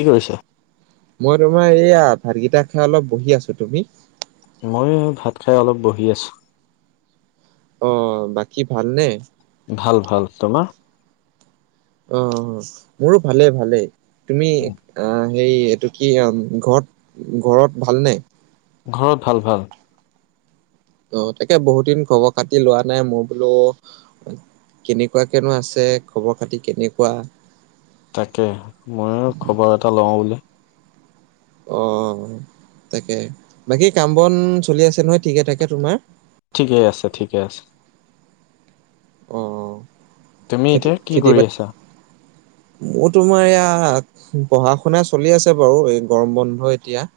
কি কৰিছ? মই তোমাৰ এইয়া ভাতকেইটা খাই অলপ বহি আছো, তুমি? মই ভাত খাই অলপ বহি আছো। অ, বাকী ভালনে? ভাল - ভাল, তোমাৰ? অ, মোৰো ভালেই - ভালেই, তুমি অ, সেই এইটো কি, ঘৰত - ঘৰত ভালনে? ঘৰত ভাল - ভাল। ত' তাকে বহুত দিন খবৰ খাতি লোৱা নাই, মই বোলো কেনেকুৱা কেনো আছে, খবৰ খাতি কেনেকুৱা? তাকে, ময়ো খবৰ এটা লওঁ বোলে। অ, তাকে, বাকী কাম বন চলি আছে নহয় ঠিকে থাকে তোমাৰ? ঠিকে আছে - ঠিকে আছে। অ'হ। তুমি এতিয়া কি কৰি আছা? মোৰ তোমাৰ এয়া পঢ়া শুনা চলি আছে বাৰু এই গৰম বন্ধ এতিয়া।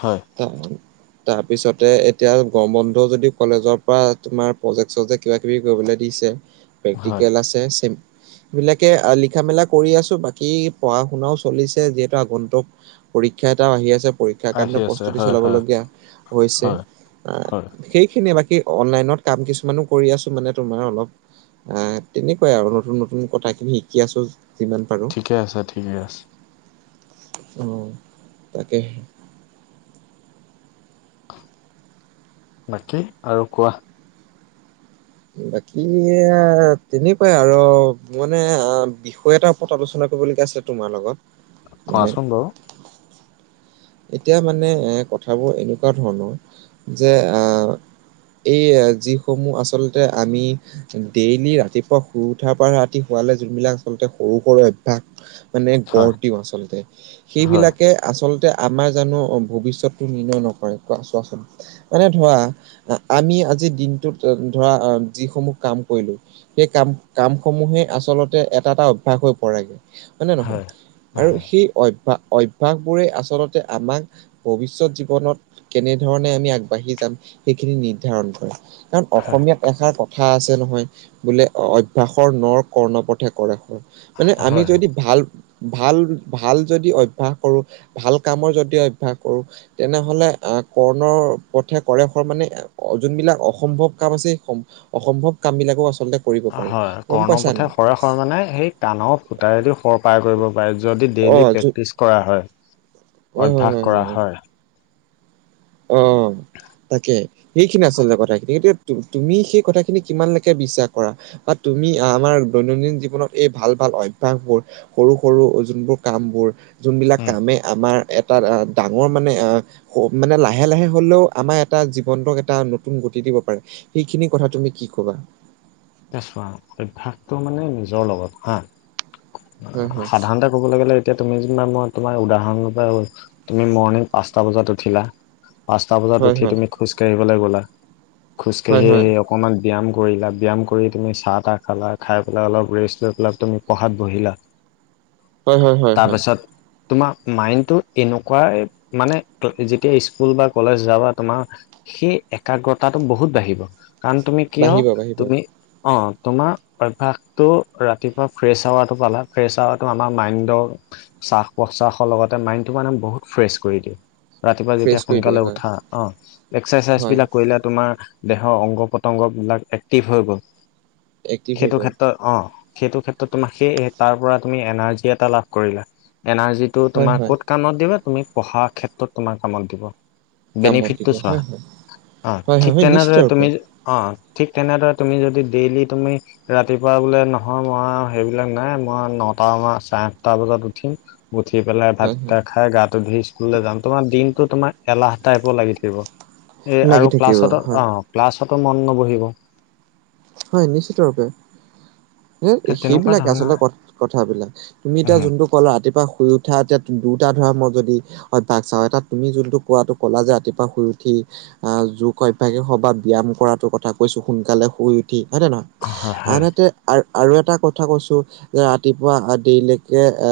হয়। তাৰ পিছতে, এতিয়া গম বন্ধুও যদি কলেজৰ পৰা তুমাৰ প্ৰজেক্ট চজেক কিবা কিবি কৰিবলৈ দিছে, হয় প্ৰেক্টিকেল আছে, [unintelligible] সেবিলাকে লিখা মেলা ক কৰি আছো, বাকী পঢ়া শুনাও চলিছে, যিহেতু আগন্তুক পৰীক্ষা এটাও আহি আছে [unintelligible] তাৰ আহি কাৰণে আছে প্ৰস্তুতি হয় চলাব হয় লগীয়া, হৈছে, হয় আহ হয়। সেইখিনিয়ে বাকী অনলাইনত কাম কিছুমানো কৰি আছো মানে তোমাৰ অলপ। আহ তেনেকুৱাই আৰু, নতুন-নতুন কথা খিনি শিকি আছো, যিমান পাৰো ঠিকে আছে, ঠিকে আছে। ওম তাকে। বাকী, আৰু কোৱা? বাকী, তেনেকুৱাই আৰু মানে অ' বি বিষয় এটা ওপৰত‌ আলোচনা কৰিবলগীয়া আছে তোমাৰ লগত। মানে কোৱাচোন বাৰু। এতিয়া মানে এ কথাবোৰ এনেকুৱা ধৰণৰ, যে অ এই যিসমূহ আচলতে আমি ডেইলি ৰাতিপুৱা শুই উঠাৰ পৰা ৰাতি শুৱালে যোনবিলাক আচলতে সৰু-সৰু অভ্যোস মানে হয় গঢ় দিওঁ আচলতে। হয় সেইবিলাকে আচলতে আমাৰ জানো অ ভৱিষ্যতটো নিৰ্ণয় নকৰে কোৱা, চোৱাচোন। মানে ধৰা, এই আমি আজি দিনটোত ধৰা যিসমূহ কাম কৰিলো সেই কাম কাম সমূহে আচলতে এটা-এটা অভ্যাস হৈ পৰেগৈ। হয় নে নহয়? আৰু সেই অভ্যা অভ্যাস বোৰে আচলতে আমাক ভৱিষ্যয়ত জীৱনত কেনেধৰণে আমি আগবাঢ়ি যাম, সেইখিনি নিৰ্ধাৰণ কৰে। কাৰণ অসমীয়াত এষাৰ কথা আছে নহয়, বোলে- অভ্যাসৰ নৰ কৰ্ণপথে কৰে হয়। মানে আমি হয় হয় যদি ভাল- ভাল- ভাল যদি অভ্যাস কৰো ভাল। কামৰ যদি অভ্যাস কৰো। তেনেহলে, আ কৰ্ণৰ পথে কৰে শৰ মানে, যোনবিলাক অসম্ভৱ কাম আছে অসম্ভৱ কাম বিলাকো আচলতে, কৰিব পাৰো হয় গম কৰ্ণ পাইছা পথে নাই? কৰে শৰে মানে, সেই কাণৰ ফুটায়েদি সৰ পাৰ কৰিব পাৰে। যদি অ ডেইলি যো প্ৰেক্টিছ কৰা হয়, হয় হয় হয় অভ্যাস কৰা হয়। অ' তাকে সেইখিনি আচলতে কথাখিনি। গতিকে‌ এতিয়া তুমি সেই কথাখিনি কিমান লেকে বিশ্বাস কৰা? বা তুমি আমাৰ দৈনন্দিন জীৱনত এই ভাল ভাল অভ্যাসবোৰ। সৰু -সৰু যোনবোৰ কামবোৰ। যোনবিলাক কামে আমাৰ এটা ডাঙৰ মানে আহ মানে লা লাহে লাহে হ'লেও আমাৰ এটা জীৱন্তক এটা নতুন গতি দিব পাৰে। উ সেইখিনি কথা তুমি কি ক'বা? এতিয়া চোৱা অভ্যাসত টো মানে নিজৰ লগত হা। হয় হয়, সাধাৰণতে। কবলে গ'লে এতিয়া তুমি যেনিবা মই তোমাৰ উদাহৰণৰ পৰা কৈছোঁ। তুমি মৰ্ণিং পাঁচটা, বজাত উঠিলা। পাঁচটা বজাত হয় উঠি হয়, তুমি খোজকাঢ়িবলৈ গ'লা হয় খোজকাঢ়ি হয়, আহ অকমান ব্যায়াম কৰিলা ব্যায়াম, কৰি তুমি চাহ তাহ খালা। খাই পেলাই অলপ ৰেষ্ট লৈ পেলাই তুমি পঢ়াত বহিলা। হয় হয়, হয় তাৰ হয়, পাছত তোমাৰ মাইণ্ডটো এনেকুৱাই মানে, যেতিয়া স্কুল বা কলেজ যাবা তোমাৰ। সেই একাগ্ৰতাটো বহুত বাঢ়িব। কাৰণ তুমি কিয়? বাঢ়িব বাঢ়িব তুমি অ', তোমাৰ অভ্যাসটো ৰাতিপুৱা ফ্ৰেছ হাৱাটো পালা। ফ্ৰেছ হাৱাটো আমাৰ মাইণ্ডৰ শ্বাস -প্ৰশ্বাসৰ লগতে মাইন টো মানে বহুত ফ্ৰেছ কৰি দিয়ে। ৰাতিপুৱা ফ্ৰেছ যেতিয়া কৰি দিয়ে সোনকালে হয়। উঠা অ' এক্সাৰচাইজ হয়, বিলাক কৰিলে তোমাৰ। দেহৰ অংগ পতংগবিলাক এক্টিভ হৈ গ'ল। এক্টিভ হৈ সেইটো গ'ল ক্ষেত্ৰত অ' সেইটো ক্ষেত্ৰত তোমাক সেই তাৰ পৰা তুমি এনাৰ্জি এটা লাভ কৰিলা। এনাৰ্জি টো হয় তোমাৰ হয়, ক'ত কামত দিব তুমাৰ পঢ়াৰ ক্ষেত্ৰত তোমাৰ কামত দিব। কামত দিব বেনিফিটটো চোৱা। হয় অ' হয় হয় ঠিক হয় নিশ্চিত তেনেদৰে ৰূপে তুমি অ' ঠিক তেনেদৰে তুমি যদি ডেইলি তুমি ৰাতিপুৱা বোলে নহয় মই সেইবিলাক নাই, মই নটা বা চাৰে আঠটা বজাত উঠিম, উঠি পেলাই হয় হয়। ভাতকেইটা খাই গাটো ধুই স্কুললৈ যাম। তোমাৰ দিনটো তোমাৰ এলাহ টাইপৰ লাগি থাকিব। এ লাগি আৰু থাকিব ক্লাছতো, হয় অ' ক্লাছতো মন নবহিব। হয়। নিশ্চিত ভাবে। এই, সেই তেনেকুৱা সেইবিলাকে ধৰণৰ হয় আচলতে কথাবিলাক। তুমি এতিয়া যোনটো অকল ৰাতিপুৱা শুই উঠা এতিয়া দুটা ধৰা মই যদি অভ্যাস চাওঁ, এটা তুমি যোনটো কোৱাটো কলা যে ৰাতিপুৱা শুই উঠি আহ, যোগ অভ্যাসে হ‌ওক বা ব্যায়াম কৰাটো কথা কৈছোঁ। সোনকালে শুই উঠি, হয় নে নহয়। হয়। আনহাতে আৰু আৰু এটা কথা কৈছোঁ, যে ৰাতিপুৱা দেৰিলৈকে, এ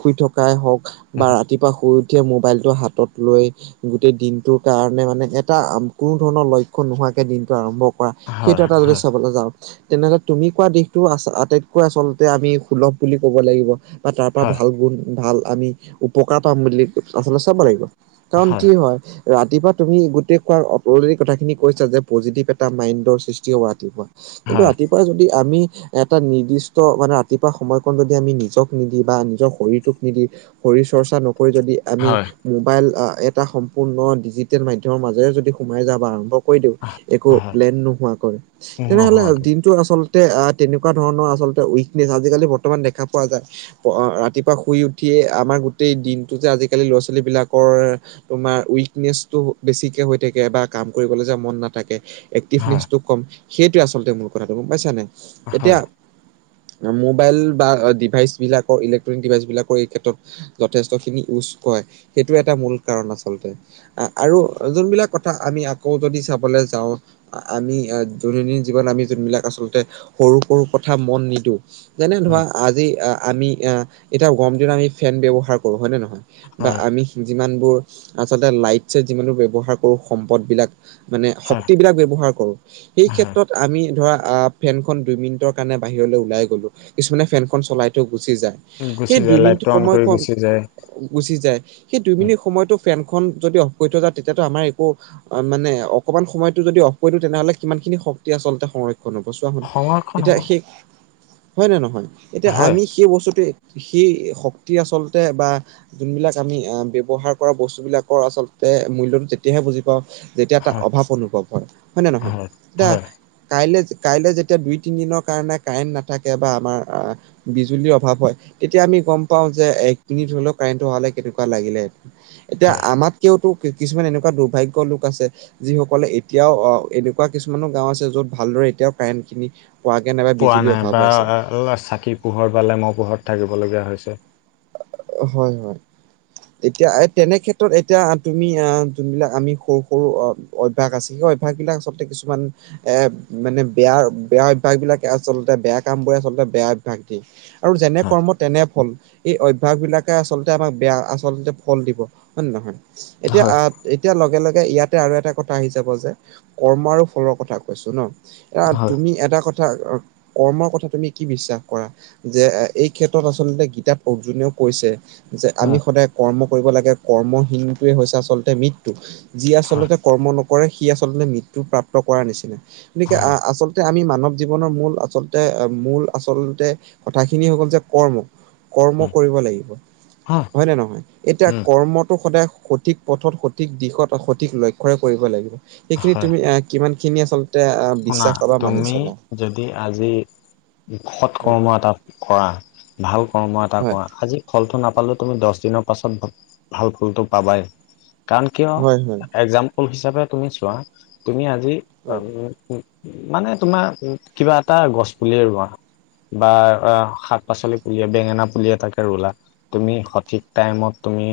শুই থকাই হওক, বা ৰাতিপুৱা শুই উঠিয়ে মোবাইলটো হাতত লৈ গোটেই দিনটোৰ কাৰণে মানে এটা কোনো ধৰণৰ লক্ষ্য নোহোৱাকে, দিনটো আৰম্ভ কৰা সেইটো হয় এটা যদি হয় চাবলৈ যাওঁ, তেনেহলে তুমি কোৱা দিশটো আ- আটাইতকৈ আচলতে আমি সুলভ বুলি ক'ব লাগিব। বা তাৰ পৰা হয় ভাল গুণ, ভাল আমি, উপকাৰ পাম বুলি আচলতে চাব লাগিব। কাৰণ কি হয়, ৰাতিপুৱা তুমি গোটেই কোৱাৰ অলৰেডি কথাখিনি কৈছা যে পজিটিভ এটা মাইণ্ডৰ সৃষ্টি হব ৰাতিপুৱা। কিন্তু হয় ৰাতিপুৱা যদি আমি এটা নিৰ্দিষ্ট মানে ৰাতিপুৱা সময়কণ যদি আমি নিজক নিদি বা নিজৰ শৰীৰটোক নিদি শৰীৰ চৰ্চা নকৰি যদি আমি হয় মোবাইল, এটা সম্পূৰ্ণ ডিজিটেল মাধ্যমৰ মাজেৰে যদি সোমাই যাওঁ বা আৰম্ভ কৰি দিওঁ একো হয় প্লেন নোহোৱাকৈ। তেনেহলে যে নহয় দিন টো আচলতে, আ তেনেকুৱা ধৰণৰ আচলতে উইকনেচ আজিকালি বৰ্তমান দেখা পোৱা যায়। ৰাতিপুৱা শুই উঠিয়ে আমাৰ গোটেই দিনটো যে আজিকালি ল'ৰা ছোৱালী বিলাকৰ তোমাৰ উইকনেচটো বেছিকে হৈ থাকে বা কাম কৰিবলে যে মন নাথাকে। হয় এক্টিভনেচটো কম। সেইটোৱে আচলতে মূল কথাটো গম পাইছা নাই। এতিয়া হয় মোবাইল বা ডিভাইচ বিলাকৰ, ইলেক্ট্ৰনিক ডিভাইচ বিলাকৰ এই ক্ষেত্ৰত যথেষ্ট খিনি ইউজ কৰে। সেইটো এটা মূল কাৰণ আচলতে। আৰু যোনবিলাক কথা আমি আকৌ যদি চাবলৈ যাওঁ, আমি এ দৈনন্দিন জীৱন আমি যোনবিলাক আচলতে সৰু সৰু কথা মন নিদিওঁ। যেনে ধৰা আজি এ, আমি এ, এতিয়া গৰম দিনত আমি ফেন ব্যৱহাৰ কৰোঁ, হয়নে নহয়? বা হয় আমি যিমানবোৰ আচলতে লাইটচ যিমানবোৰ ব্যৱহাৰ কৰো, সম্পদবিলাক মানে হয় শক্তি বিলাক ব্যৱহাৰ কৰো। এই হয় ক্ষেত্ৰত আমি ধৰা আ, ফেনখন দুই মিনিটৰ কাৰণে বাহিৰলৈ ওলাই গ'লো। কিছুমানে ফেনখন চলাই থৈ গুচি যায়। গুচি সেই দুই যায় মিনিট লাইটটো অন কৰি সময়খন গুচি যায় গুচি যায়। সেই দুই উম, মিনিট সময়টো ফেনখন যদি অফ কৰি থৈ যা তেতিয়াতো আমাৰ একো অ মানে, অকমান সময়টো যদি অফ কৰি দিওঁ তেনেহলে কিমান খিনি শক্তি আচলতে সংৰক্ষণ হব চোৱাছোন। সংৰক্ষণ এতিয়া হ'ব সে, হয় নে নহয়? এতিয়া হয় আমি সেই বস্তুটো সেই শক্তি আচলতে বা যোনবিলাক আমি আহ ব্যৱহাৰ কৰা বস্তুবিলাকৰ আচলতে মূল্যটো তেতিয়াহে বুজি পাওঁ। যেতিয়া টা হয় অভাৱ অনুভৱ হয় হয় নে নহয়? তা কাইলৈ কাইলৈ যেতিয়া দুই তিনিদিনৰ কাৰণে কাৰেণ্ট নাথাকে বা আমাৰ আ- বিজুলীৰ অভাৱ হয় তেতিয়া আমি গম পাও যে এক মিনিট হলেও কাৰেণ্টটো অহালে কেনেকুৱা লাগিলে। এতিয়া হয় আমাতকেওতো কিছুমান এনেকুৱা দুৰ্ভাগ্য লোক আছে যিসকলে এতিয়াও অ, এনোক কুৱা কিছুমানো গাওঁ আছে য'ত ভালদৰে এতিয়াও কাৰেণ্টখিনি পোৱাগে নাই বা- পোৱা বিজুলীৰ নাই অভাৱ বা হৈ আছে। চাকিৰ পোহৰ বা লেমৰ পোহৰত থাকিবলগীয়া হৈছে। হয় হয়। এতিয়া তেনে ক্ষেত্ৰত এতিয়া তুমি আহ যোনবিলাক আমি সৰু সৰু অ অভ্যাস আছে। সেই অভ্যাসবিলাক আচলতে কিছুমান এ মানে বেয়া বেয়া অভ্যাস বিলাক আচলতে বেয়া কাম বোৰে আচলতে বেয়া অভ্যাস দিয়ে। আৰু যেনে হয় কৰ্ম তেনে ফল, এই অ- অভাৱবিলাকে আচলতে আমাক বেয়া আচলতে ফল দিব হয় নে নহয়? এতিয়া হয় আ- এতিয়া লগে লগে ইয়াতে আৰু এটা কথা আহি যাব যে কৰ্ম আৰু ফলৰ কথা কৈছো ন। আ এটা হয় তুমি এটা কথা কৰ্মৰ কথা তুমি কি বিশ্বাস কৰা? যে এই ক্ষেত্ৰত আচলতে গীতাত অৰ্জুনেও কৈছে যে আমি উম সদায় কৰ্ম কৰিব লাগে, কৰ্মহীনতোয়ে হৈছে আচলতে মৃত্যু। যি হয় আচলতে কৰ্ম নকৰে সি আচলতে মৃত্যু প্ৰাপ্ত কৰাৰ নিচিনা। গতিকে আ হয় আচলতে আমি মানৱ জীৱনৰ মূল আচলতে মূল আচলতে কথাখিনি হল যে কৰ্ম, কৰ্ম উম কৰিব লাগিব হয় নে নহয়? এতিয়া উম কৰ্মটো সদায় সঠিক পথত, সঠিক দিশত, সঠিক লক্ষ্যৰে কৰিব লাগিব সেইখিনি হয় তুমি আহ কিমান খিনি আচলতে আ- শুনা বিশ্বাস পাবা মানি তুমি চলা? যদি আজি সৎ হয়। কৰ্ম এটা কৰা। ভাল কৰ্ম এটা হয় কৰা, আজি ফলটো নাপালেও তুমি দছ দিনৰ পাছত ভাল ফলটো পাবাই। কাৰণ কিয় হয় হয় একজাম্পল হিচাপে তুমি চোৱা, তুমি আজি হয় আম- মানে তোমাৰ কিবা এটা গছ পুলিয়ে ৰুৱা বা আ শাক পাচলি পুলিয়ে বেঙেনা পুলিয়ে তাকে ৰুলা। তুমি সঠিক টাইমত তুমি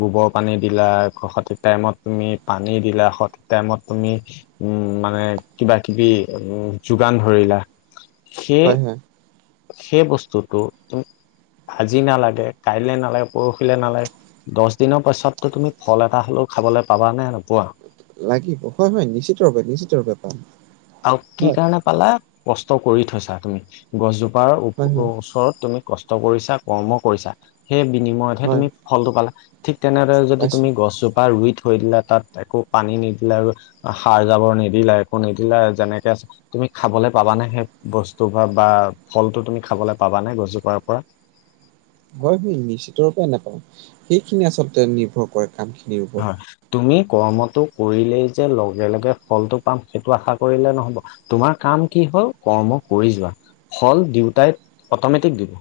গোবৰ পানী দিলা, সঠিক টাইমত তুমি পানী দিলা, সঠিক টাইমত তুমি উম মানে কিবা-কিবি উম যোগান ধৰিলা সেই হয় হয় সেই বস্তুটো আজি নালাগে কাইলৈ নালাগে পৰশিলৈ নালাগে দহ দিনৰ পাছতো তুমি ফল এটা হ'লেও খাবলৈ পাবা নে নোপোৱা? লাগিব হয় হয় নিশ্চিতৰোপে নিশ্চিতৰোপে পাম। আৰু কি হয় কাৰণে পালা কষ্ট কৰি থৈছা তুমি গছজোপাৰ ও হয় হয়। ওচৰত তুমি কষ্ট কৰিছা, কৰ্ম কৰিছা, সেই বিনিময়তহে হয় তুমি ফলটো পালা। ঠিক তেনেদৰে যদি পাইছো তুমি গছজোপা ৰুই থৈ দিলা তাত একো পানী নিদিলে আৰু সাৰ জাবৰ নিদিলে একো নিদিলে যেনেকে তুমি খাবলৈ পাবা নে সেই বস্তু পৰা বা ফলটো তুমি খাবলৈ পাবা নে গছজোপাৰ পৰা? হয় বি নিশ্চিত ৰূপে নাপাওঁ, সেইখিনি আচলতে নিৰ্ভৰ কৰে। কাম খিনিও হয়। তুমি কৰ্মটো কৰিলেই যে লগে লগে ফলটো পাম সেইটো আশা কৰিলে নহ'ব। তোমাৰ কাম কি হল কৰ্ম কৰি যোৱা ফল দিউতাই অট'মেটিক দিব।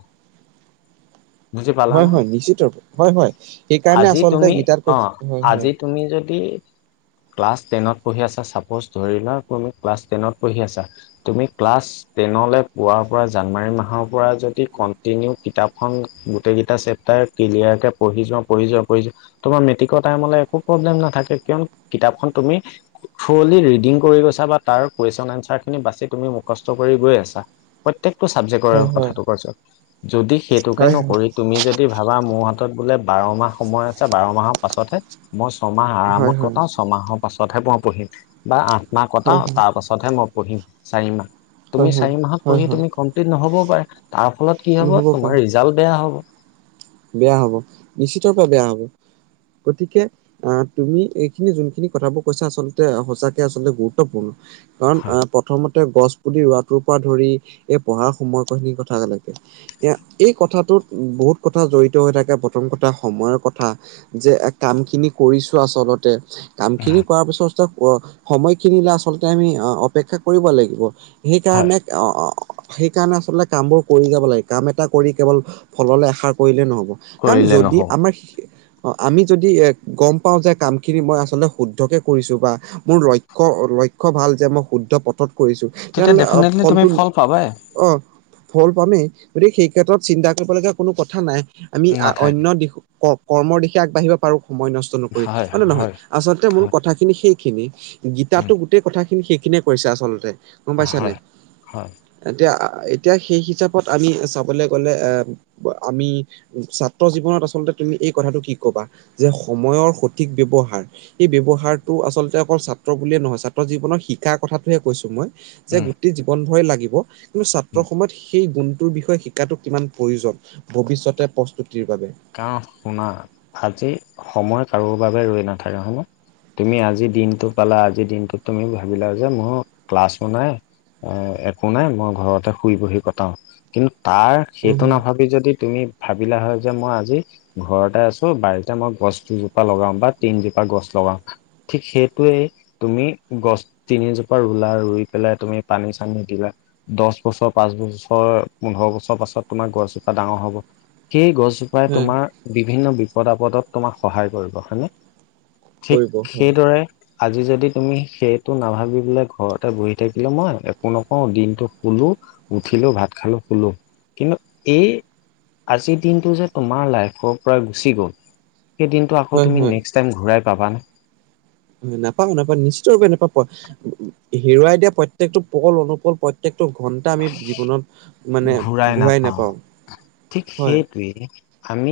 বুজি পালা হয় নহয়? হয় নিশ্চিতৰূপে হয় হয় সেইকাৰণে আজি আচলতে তুমি গীটাৰ অ' হয়, হয় আজি তুমি যদি ক্লাছ টেনত পঢ়ি আছা, চাপচ ধৰি লোৱা কোনো ক্লাছ টেনত পঢ়ি আছা তুমি ক্লাছ তেনলৈ পুৱোৱাৰ পৰা জানুৱাৰী মাহৰ পৰা যদি কন্টিনিউ কিতাপখন গোটেই কেইটা চেপটাৰ ক্লিয়াৰ কে পঢ়ি যোৱা পঢ়ি যোৱা পঢ়ি যোৱা তোমাৰ মেট্ৰিকৰ টাইমলৈ একো প্ৰব্লেম নাথাকে কিয়নো কিতাপখন তুমি থ্ৰলি ৰিডিং কৰি গৈছা বা তাৰ কুৱেশ্যন এনচাৰ খিনি বাচি তুমি মুখস্থ কৰি গৈ আছা। প্ৰত্যেকটো চাবজেক্টৰ হয় কথাটো কৈছোঁ যদি সেইটোকে হয় ন তুমি যদি ভাবা মোৰ হাতত বোলে বাৰ মাহ সময় আছে বাৰ মাহৰ পাছতহে মই ছমাহ হয় হয় হয় আৰামত কটাও, ছমাহৰ পাছতহে মই পঢ়িম বা আঠ মাহ কটাও হয় হয় হয় তাৰ পাছত পাছত হে মই পঢ়িম চাৰি মাহ, তুমি হয় চাৰি মাহত হয় হয় পঢ়ি হয় তুমি কমপ্লিট নহ'বও পাৰো তাৰ ফলত কি হব নহ'ব পাৰে তোমাৰ ৰিজাল্ট বেয়া হ'ব। বেয়া হ'ব, নিশ্চিতৰ পৰা বেয়া হ'ব। গতিকে আহ তুমি এইখিনি যোনখিনি কথাবোৰ কৈছা আচলতে সঁচাকে আচলতে গুৰু ত্বপূৰ্ণ কাৰণ আ প্ৰথম তে গছ পুলি ৰোৱাটোৰ পৰা ধৰি এই পঢ়াৰ সময় খিনি কথা লেকে। এয়া এই কথাটোত বহুত কথা জড়িত হৈ থাকে প্ৰথম কথা সময়ৰ কথা যে কাম খিনি কৰিছো আচলতে, কাম খিনি কৰাৰ পিছত সময়খিনিলে আচল্ততে আমি অপেক্ষা কৰিব লাগিব। হয়। সেইকাৰণে অ সেইকাৰণে আচলতে কাম বোৰ কৰি যাব লাগে কাম এটা কৰি কেৱল ফললে আশা কৰিলে নহ'ব কাৰণ কৰিলে যদি নহ'ব। আমাৰ অ আমি যদি গম পাওঁ যে কামখিনি মই আচলতে শুদ্ধকে কৰিছোঁ বা মোৰ লক্ষ্য লক্ষ্য ভাল যে মই শুদ্ধ পথত কৰিছো তেতিয়া তেনেহলে ডেফিনেটলি তুমি ফলটো ফল পাবাই। অ ফল পামেই। গতিকে সেই ক্ষেত্ৰত চিন্তা কৰিবলগীয়া কোনো কথা নাই। আমি নাথাকে। অন্য দিশ কৰ্মৰ দিশে আগবাঢ়িব পাৰো সময় নষ্ট নকৰি হয় নে নহয়। আচলতে মূল হয় কথাখিনি সেইখিনি উম। গীতাতো গোটেই কথাখিনি সেইখিনিয়ে কৈছে আচলতে। গম পাইছা হয়, নাই? হয়, এতিয়া এতিয়া সেই হিচাপত আমি চাবলৈ গ'লে এ আমি ছাত্ৰ জীৱনত আচলতে তুমি এই কথাটো কি ক'বা? যে সময়ৰ সঠিক ব্যৱহাৰ সেই ব্যৱহাৰটো আচলতে অকল ছাত্ৰ বুলিয়ে নহয় ছাত্ৰ জীৱনৰ শিকাৰ কথাটোহে কৈছো মই। যে উম, গোটেই জীৱন ভৰেই লাগিব। কিন্তু উম, ছাত্ৰৰ সময়ত সেই গুণটোৰ বিষয়ে শিকাটো কিমান প্ৰয়োজন ভৱিষ্যতে প্ৰস্তুতিৰ বাবে। কা শুনা আজি সময় কাৰো বাবে ৰৈ নাথাকে হয়নে। তুমি আজি দিনটো পালা আজিৰ দিনটোত তুমি ভাবিলা যে মোৰ ক্লাছ নাই। অ, একো নাই মই ঘৰতে শুই বহি কটাও কিন্তু তাৰ উম, সেইটো হম, নাভাবি যদি তুমি ভাবিলা হয়। যে মই আজি ঘৰতে আছো বাৰীতে মই গছ দুজোপা লগাও বা তিনজোপা গছ লগাও। ঠিক সেইটোৱেই। তুমি গছ তিনিজোপা ৰুলা ৰুই পেলাই তুমি পানী- চানী দিলা। দহ বছৰ, পাঁচ বছৰ, পোন্ধৰ বছৰ পাছত তোমাৰ গছজোপা ডাঙৰ হ'ব সেই গছ জোপাই হয় তোমাৰ বিভিন্ন বিপদ আপদত তোমাক সহায় কৰিব হয়নে? ঠিক কৰিব হয় সেইদৰে। আজি যদি তুমি সেইটো নাভাবি বোলে ঘৰতে বহি থাকিলে মই একো নকওঁ দিনটো শুলো। উঠিলো ভাত খালো, শুলো কিন্তু এই আজিৰ দিনটো যে তোমাৰ লাইফৰ পৰা গুচি গ'ল সেই দিনটো আকৌ হয় তুমি হয় নেক্সট টাইম ঘূৰাই পাবানে? নাপাও, নাপাও নিশ্চিতভাৱে নাপাং। হেৰুৱাই দিয়া প্ৰত্যেকটো পল, অনুপল প্ৰত্যেকটো ঘণ টা আমি জীৱনত মানে ঘূৰাই নাপাওঁ ঠিক হয়। [unintelligible] আমি।